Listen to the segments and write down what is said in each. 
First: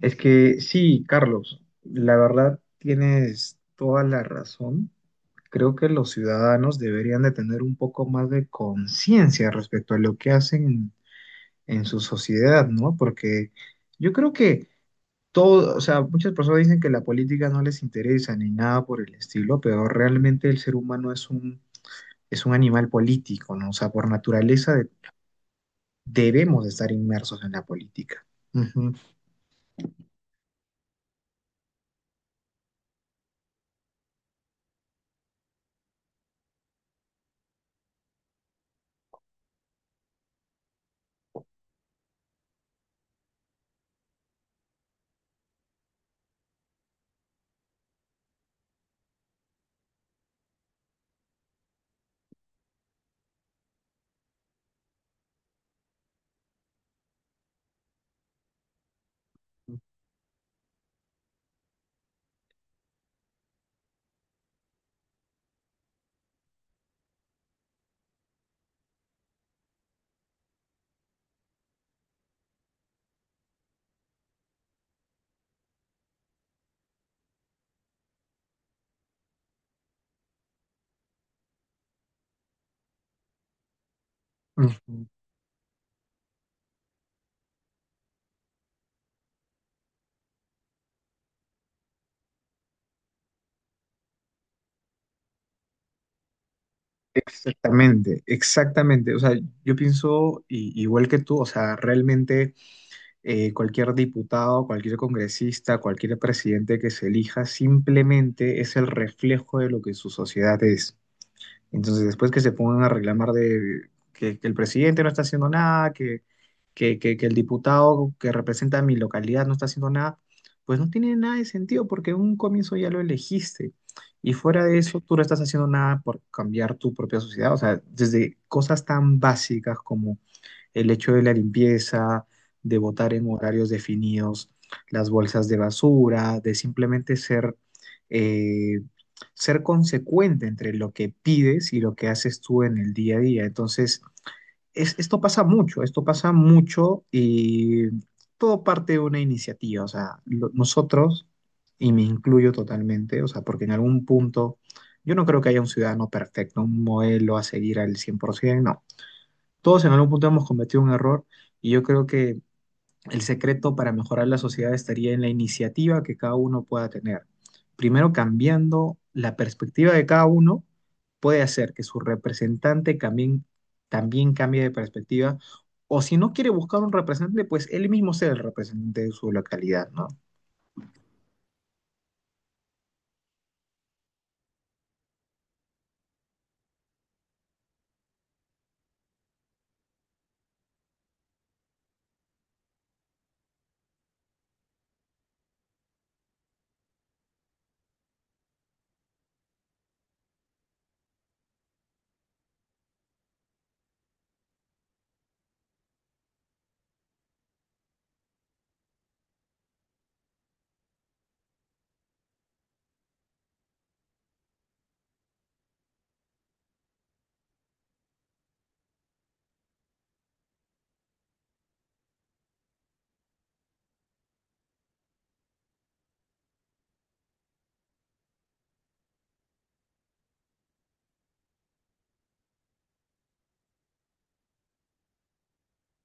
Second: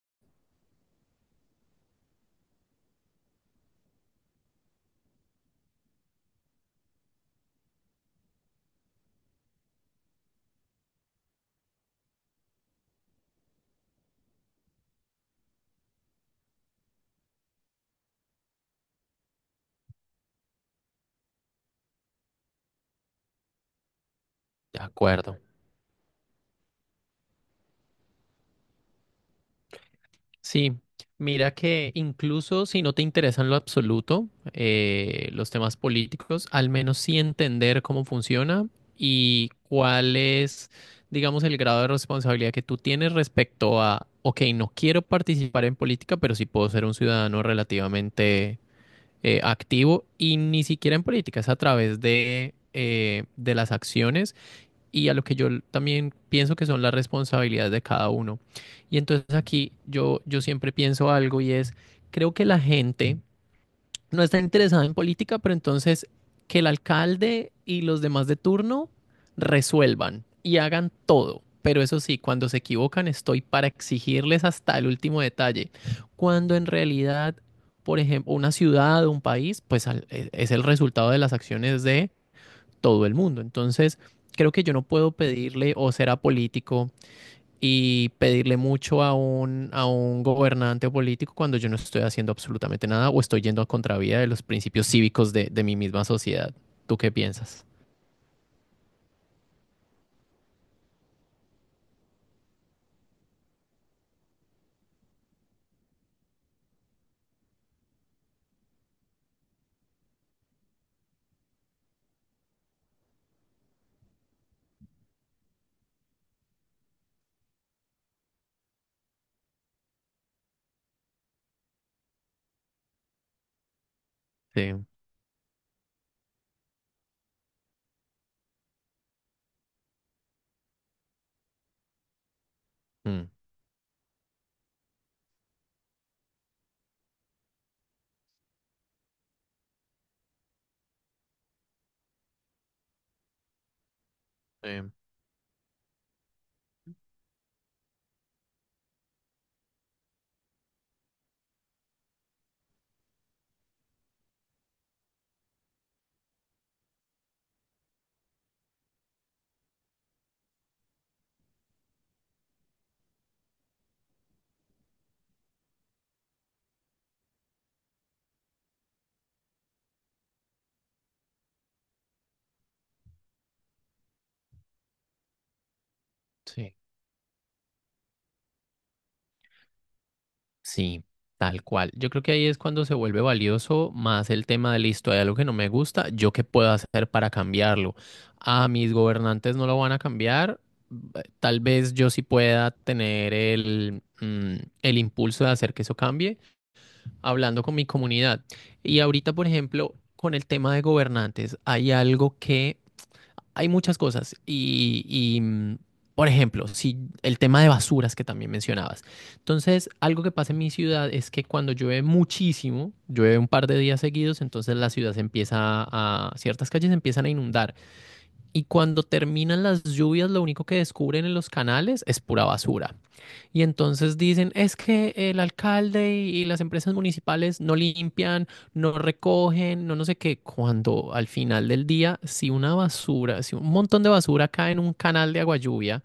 Es que sí, Carlos, la verdad tienes toda la razón. Creo que los ciudadanos deberían de tener un poco más de conciencia respecto a lo que hacen en su sociedad, ¿no? Porque yo creo que todo, o sea, muchas personas dicen que la política no les interesa ni nada por el estilo, pero realmente el ser humano es un animal político, ¿no? O sea, por naturaleza De acuerdo. debemos de estar inmersos en la política. Ujú. Sí, mira que incluso si no te interesa en lo absoluto los temas políticos, al menos sí entender cómo funciona y cuál es, digamos, el grado de responsabilidad que tú tienes respecto a, ok, no quiero participar en política, pero sí puedo ser un ciudadano relativamente activo y ni siquiera en política, es a través de las acciones y a lo que yo también pienso que son las responsabilidades de cada uno. Y entonces aquí yo siempre pienso algo y es, creo que la gente no está interesada en política, pero entonces que el alcalde y los demás de turno resuelvan y hagan todo. Pero eso sí, cuando se equivocan estoy para exigirles hasta el último detalle. Cuando en realidad, por ejemplo, una ciudad o un país, pues es el resultado de las acciones de todo el mundo. Entonces, creo que yo no Ujú. puedo pedirle o ser apolítico y pedirle mucho a un gobernante o político cuando yo no estoy haciendo absolutamente nada o estoy yendo a contravía de los principios cívicos de mi misma sociedad. ¿Tú qué piensas? Exactamente, exactamente. O sea, yo pienso igual que tú, o sea, realmente cualquier diputado, cualquier congresista, cualquier presidente que se elija, simplemente es el reflejo de lo que su sociedad es. Entonces, después que se pongan a reclamar de que el presidente no está haciendo nada, que el diputado que representa mi localidad no está haciendo nada, pues no tiene nada de sentido porque en un comienzo ya lo elegiste. Y fuera de Sí. eso, tú no estás haciendo nada por cambiar tu propia sociedad. O sea, desde cosas tan básicas como el hecho de la limpieza, de votar en Mm. horarios definidos, las bolsas de basura, de simplemente ser, eh, ser consecuente entre lo que pides y lo que haces tú en el día a día. Entonces, Sí. Esto pasa mucho y todo parte de una iniciativa. O sea, nosotros, y me incluyo totalmente, o sea, porque en algún punto yo no creo que haya un ciudadano perfecto, un modelo a seguir al 100%, no. Todos en algún punto hemos cometido un error y yo creo que el secreto para mejorar la sociedad estaría en la iniciativa que cada uno pueda tener. Primero, cambiando la perspectiva de cada uno, puede hacer que su representante también cambie de perspectiva o si no quiere Sí. buscar un representante, pues él mismo sea el representante de su localidad, ¿no? Sí, tal cual. Yo creo que ahí es cuando se vuelve valioso más el tema de listo, hay algo que no me gusta, ¿yo qué puedo hacer para cambiarlo? A mis gobernantes no lo van a cambiar. Tal vez yo sí pueda tener el, el impulso de hacer que eso cambie hablando con mi comunidad. Y ahorita, por ejemplo, con el tema de gobernantes, hay algo que hay muchas cosas y por ejemplo, si el tema de basuras que también mencionabas. Entonces, algo que pasa en mi ciudad es que cuando llueve muchísimo, llueve un par de días seguidos, entonces la ciudad se empieza a, ciertas calles se empiezan a inundar. Y cuando terminan las lluvias, lo único que descubren en los canales es pura basura. Y entonces dicen, es que el alcalde y las empresas municipales no limpian, no recogen, no sé qué, cuando al final del día, si un montón de basura cae en un canal de agua lluvia,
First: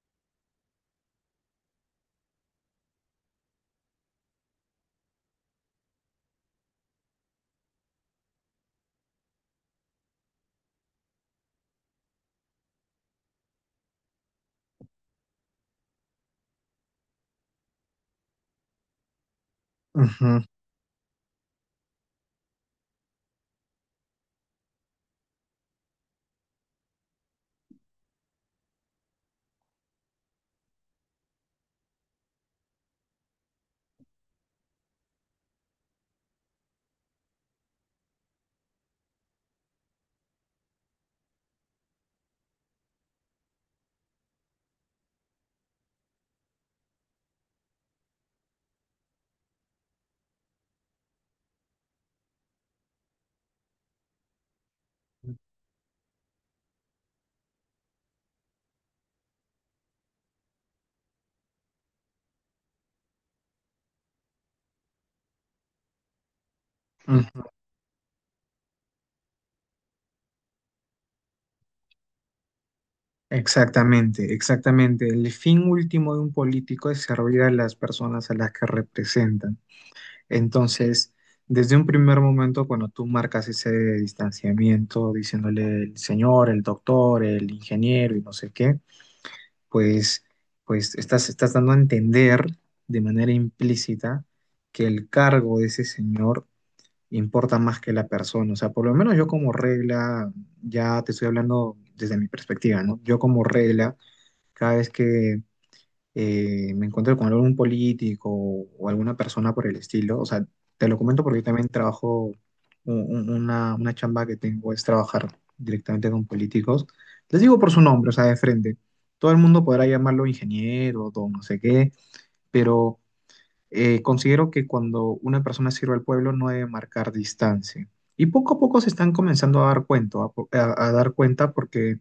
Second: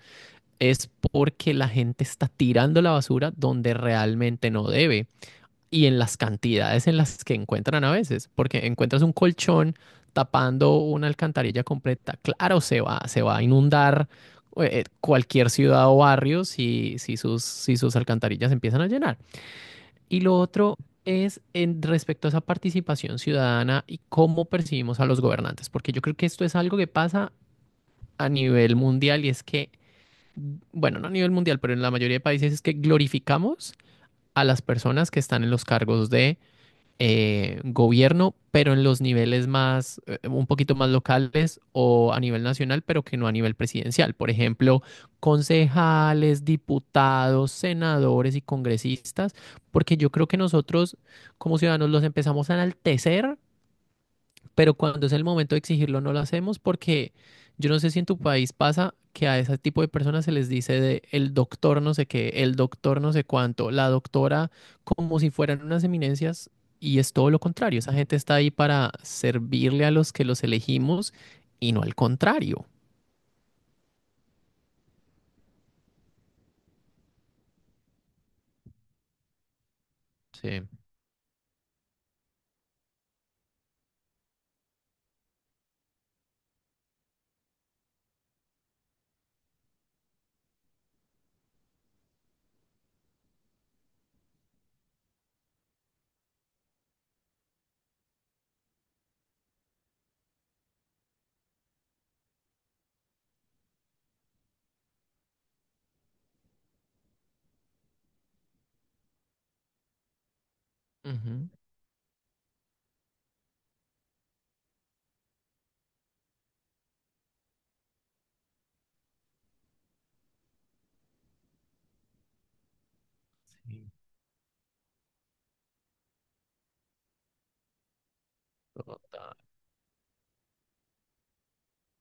es porque la gente está tirando la basura donde realmente no debe y en las cantidades en las que encuentran a veces, porque encuentras un colchón tapando una alcantarilla completa. Claro, se va a inundar cualquier ciudad o barrio si si sus alcantarillas empiezan a llenar. Y Ujú, lo otro es en respecto a esa participación ciudadana y cómo percibimos a los gobernantes, porque yo creo que esto es algo que pasa a nivel mundial y es que, bueno, no a nivel mundial, pero en la mayoría de países es que glorificamos a las personas que están en los cargos de gobierno, pero en los niveles más, un poquito más locales o a nivel nacional, pero que no a nivel presidencial. Por ejemplo, concejales, diputados, senadores y congresistas, porque yo creo que nosotros como ciudadanos los empezamos a enaltecer pero cuando es el momento de exigirlo no lo hacemos porque yo no sé si en tu país pasa que a ese tipo de personas se les dice de el doctor no sé qué, el doctor no sé cuánto, la doctora, como si fueran unas eminencias y es todo lo ujú. contrario. Esa gente está ahí para servirle a los que los elegimos y no al contrario. Exactamente, exactamente. El fin último de un político es servir a las personas a las que representa. Sí. Entonces, desde un primer momento, cuando tú marcas ese distanciamiento, diciéndole el señor, el doctor, el ingeniero y no sé qué, pues, pues estás dando a entender de manera implícita que el cargo de ese señor importa más que la persona. O sea, por lo menos yo como regla, ya te estoy hablando desde mi perspectiva, ¿no? Yo como regla, cada vez que me encuentro con algún político o alguna persona por el estilo, o sea, te lo comento porque yo Ujú. también trabajo, una chamba que tengo es trabajar directamente con políticos. Les digo por su nombre, o sea, de frente. Todo el mundo podrá llamarlo ingeniero, don no sé qué, pero Sí, considero que cuando una persona sirve al pueblo no debe marcar distancia. Y poco a poco se total. están comenzando a dar cuenta, a, po- a dar cuenta porque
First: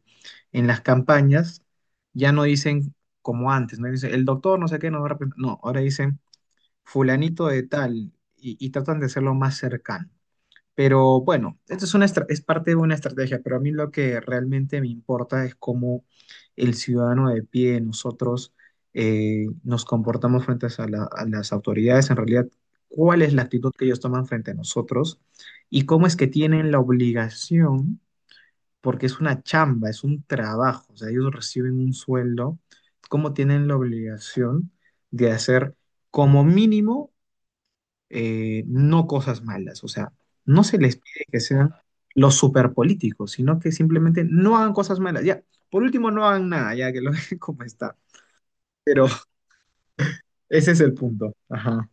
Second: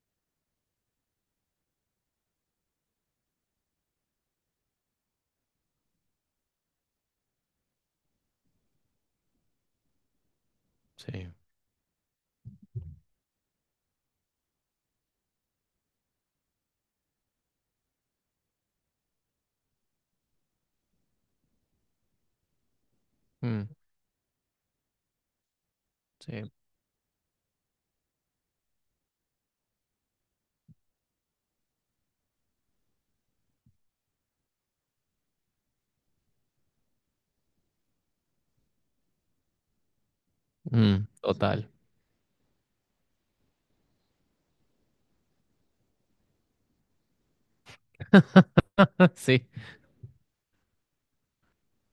en las campañas ya no dicen como antes, no dicen el doctor no sé qué nos va a representar", no, ahora dicen fulanito de tal y tratan de hacerlo más cercano. Pero Sí. bueno, esto es una es parte de una estrategia, pero a mí lo que realmente me importa es cómo el ciudadano de pie, nosotros nos comportamos frente a, a las autoridades, en realidad, cuál es la Mm, actitud que ellos toman frente a nosotros y cómo es que sí. tienen la obligación porque es una chamba, es un trabajo, o sea, ellos reciben un sueldo, como tienen la obligación de hacer como mínimo no cosas malas, o sea, no se les Mm, pide que total. sean los superpolíticos, sino que simplemente no hagan cosas malas, ya, por último no hagan nada, ya que lo dejen como está, pero Sí. ese es el punto, ajá.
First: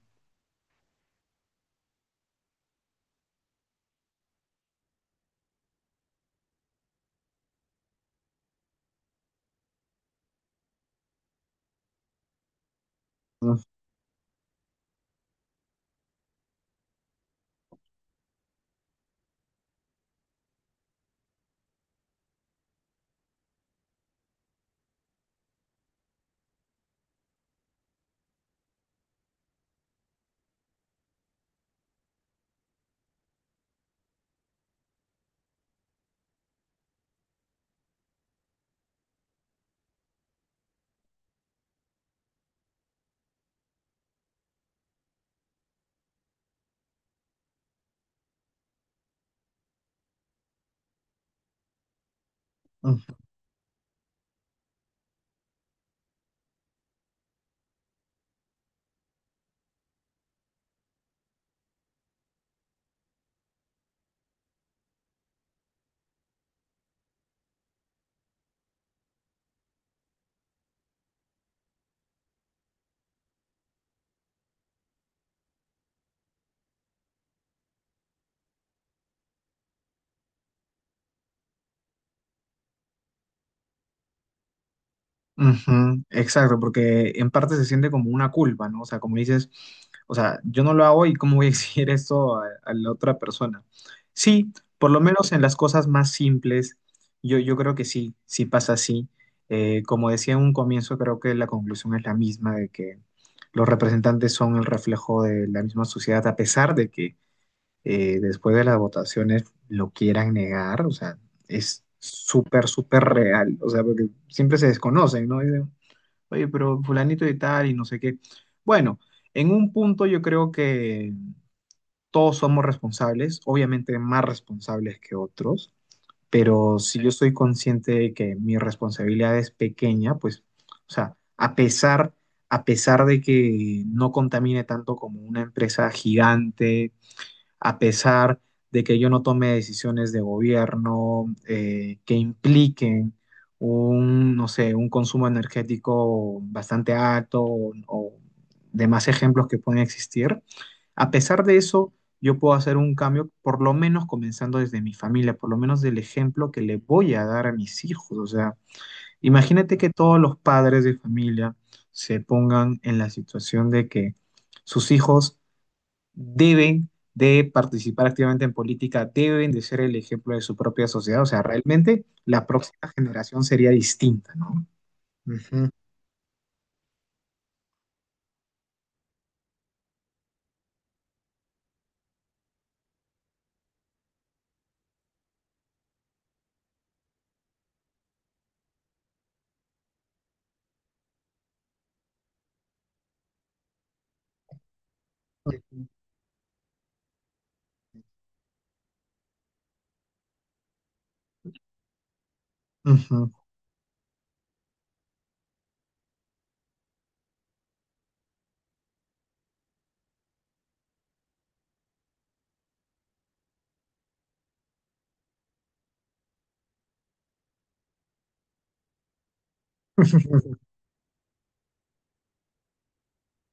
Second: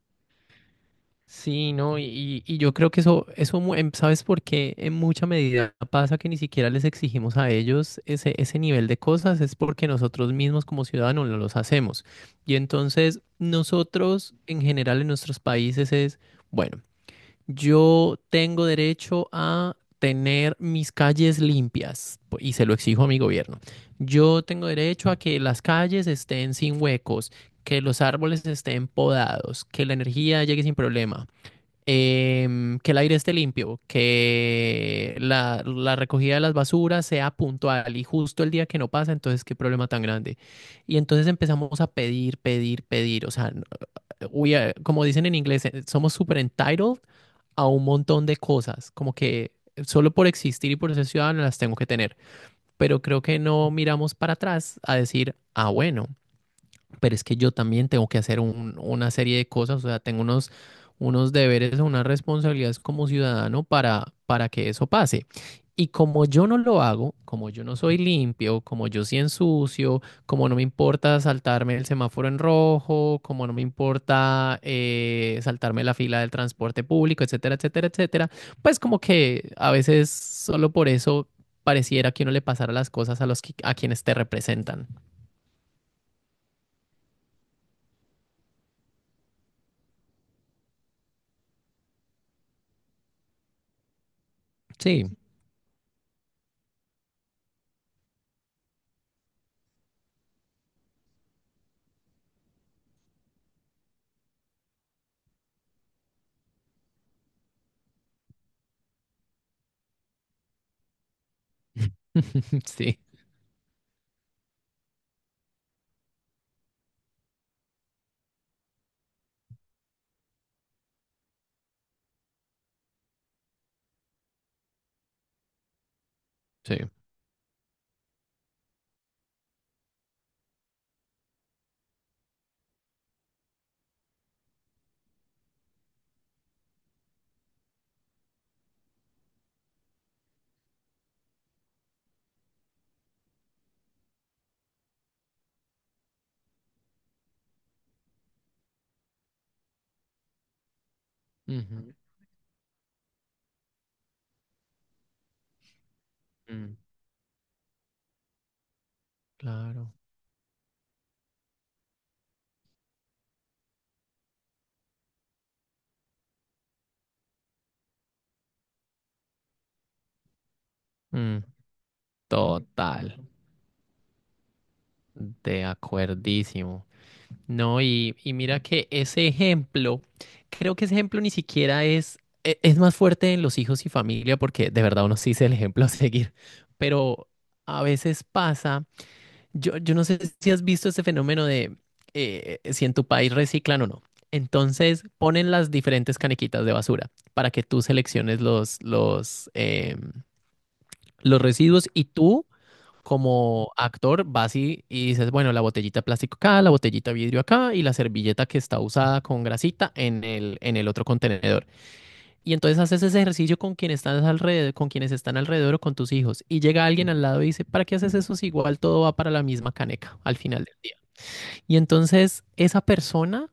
Sí, no, y yo creo que eso, ¿sabes por qué? En mucha medida pasa que ni siquiera les exigimos a ellos ese nivel de cosas, es porque nosotros mismos como ciudadanos no los hacemos. Y entonces nosotros en general en nuestros países es, bueno, yo tengo derecho a tener mis calles limpias y se lo exijo a mi gobierno. Yo tengo derecho a que las calles estén sin huecos, que los árboles estén podados, que la energía llegue sin problema que el aire esté limpio, que la recogida de las basuras sea puntual y justo el día que no pasa, entonces qué problema tan grande. Y entonces empezamos a pedir, pedir, pedir, o sea, como dicen en inglés, somos super entitled a un montón de cosas, como que solo por existir y por ser ciudadano las tengo que tener, pero creo que no miramos para atrás a decir, ah, bueno pero es que yo también tengo que hacer una serie de cosas, o sea, tengo unos, unos deberes o unas responsabilidades como ciudadano para que eso pase. Y como yo no lo hago, como yo no soy limpio, como yo sí ensucio, como no me importa saltarme el semáforo en rojo, como no me importa saltarme la fila del transporte público, etcétera, etcétera, etcétera, pues como que a veces solo por eso pareciera que uno le pasara las cosas a los a quienes te representan. Ujú, exacto, porque en parte se siente como una culpa, ¿no? O sea, como dices, o sea, yo no lo hago y cómo voy a exigir esto a la otra persona. Sí, por lo Sí, menos en las cosas más simples, yo creo que sí, sí pasa así. Como decía en un comienzo, creo que la conclusión es la misma, de que los representantes son el reflejo de la misma sociedad, a pesar de que después de las votaciones lo quieran negar, o sea, es súper, súper sí. real, o sea, porque siempre se desconocen, ¿no? Dicen, oye, pero fulanito y tal y no sé qué. Bueno, en un punto yo creo que todos somos responsables, obviamente más responsables que otros, Sí. pero si yo estoy consciente de que mi responsabilidad es pequeña, pues, o sea, a pesar... A pesar de que no contamine tanto como una empresa gigante, a pesar de que yo no tome decisiones de gobierno que impliquen un, no sé, un consumo energético bastante alto o demás ejemplos que pueden existir. A pesar de eso, Ujú, yo puedo hacer un cambio, por lo menos comenzando desde mi familia, por lo menos del ejemplo que mm, le voy a dar a mis hijos. O sea, imagínate que claro. todos los padres de familia se pongan en la situación de que sus hijos deben de participar activamente en política, deben de ser el ejemplo de su propia sociedad. O sea, Mm, realmente la próxima total. generación sería distinta, ¿no? De Ujú, acuerdísimo. No, y mira que ese ejemplo, creo que ese ejemplo ni siquiera es, es más fuerte en los hijos y familia, porque de verdad uno sí es el ejemplo a seguir. Pero a veces pasa, yo no sé si has visto ese fenómeno de si en tu país reciclan o no. Entonces ponen las diferentes canequitas de basura para que tú selecciones los residuos y tú ujú. como actor vas y dices, bueno, la botellita de plástico acá, la botellita de vidrio acá y la servilleta que está usada con grasita en el otro contenedor. Y entonces haces ese ejercicio con quien estás alrededor, con quienes están alrededor o con tus hijos. Y llega alguien al lado y dice, ¿para qué haces eso si igual todo va para la misma caneca al final del día? Y entonces esa persona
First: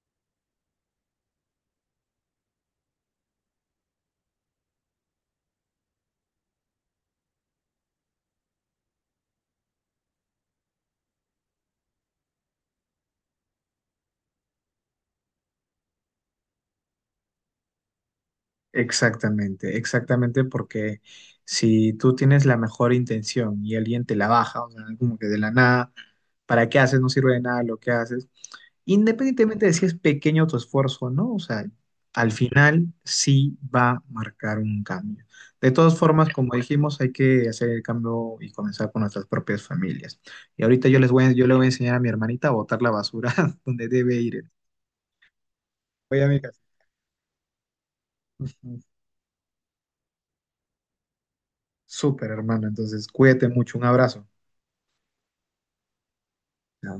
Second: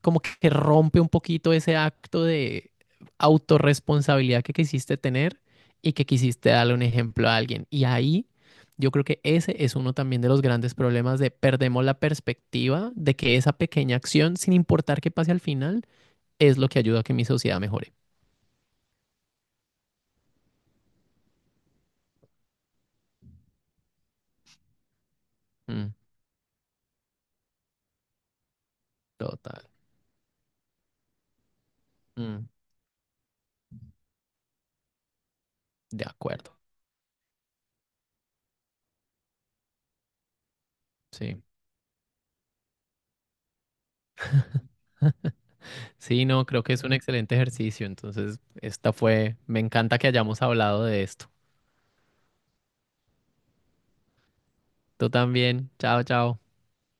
como que rompe un poquito ese acto de autorresponsabilidad que quisiste tener y que quisiste darle un ejemplo a alguien. Y ahí yo creo que ese es uno también de los grandes problemas de perdemos la perspectiva de que esa pequeña acción, sin importar qué pase al final, es lo que ayuda a que mi sociedad mejore. Exactamente, exactamente, porque si tú tienes la mejor intención y alguien te la baja, o sea, como que de la nada, Mm, ¿para qué haces? No sirve de nada lo que haces. total. Independientemente de si es pequeño tu esfuerzo o no, o sea, al Mm, final sí va a marcar un cambio. De todas de formas, como acuerdo. dijimos, hay que hacer el cambio y comenzar con nuestras propias familias. Y ahorita Sí. yo le voy a enseñar a mi hermanita a botar la basura donde debe ir. Oye, Sí, no, amigas. creo que es un excelente ejercicio. Entonces, Ujú. esta fue, me encanta que hayamos hablado de esto. Súper, hermano. Entonces, cuídate mucho. Un abrazo. Tú también. Chao, chao. Ya.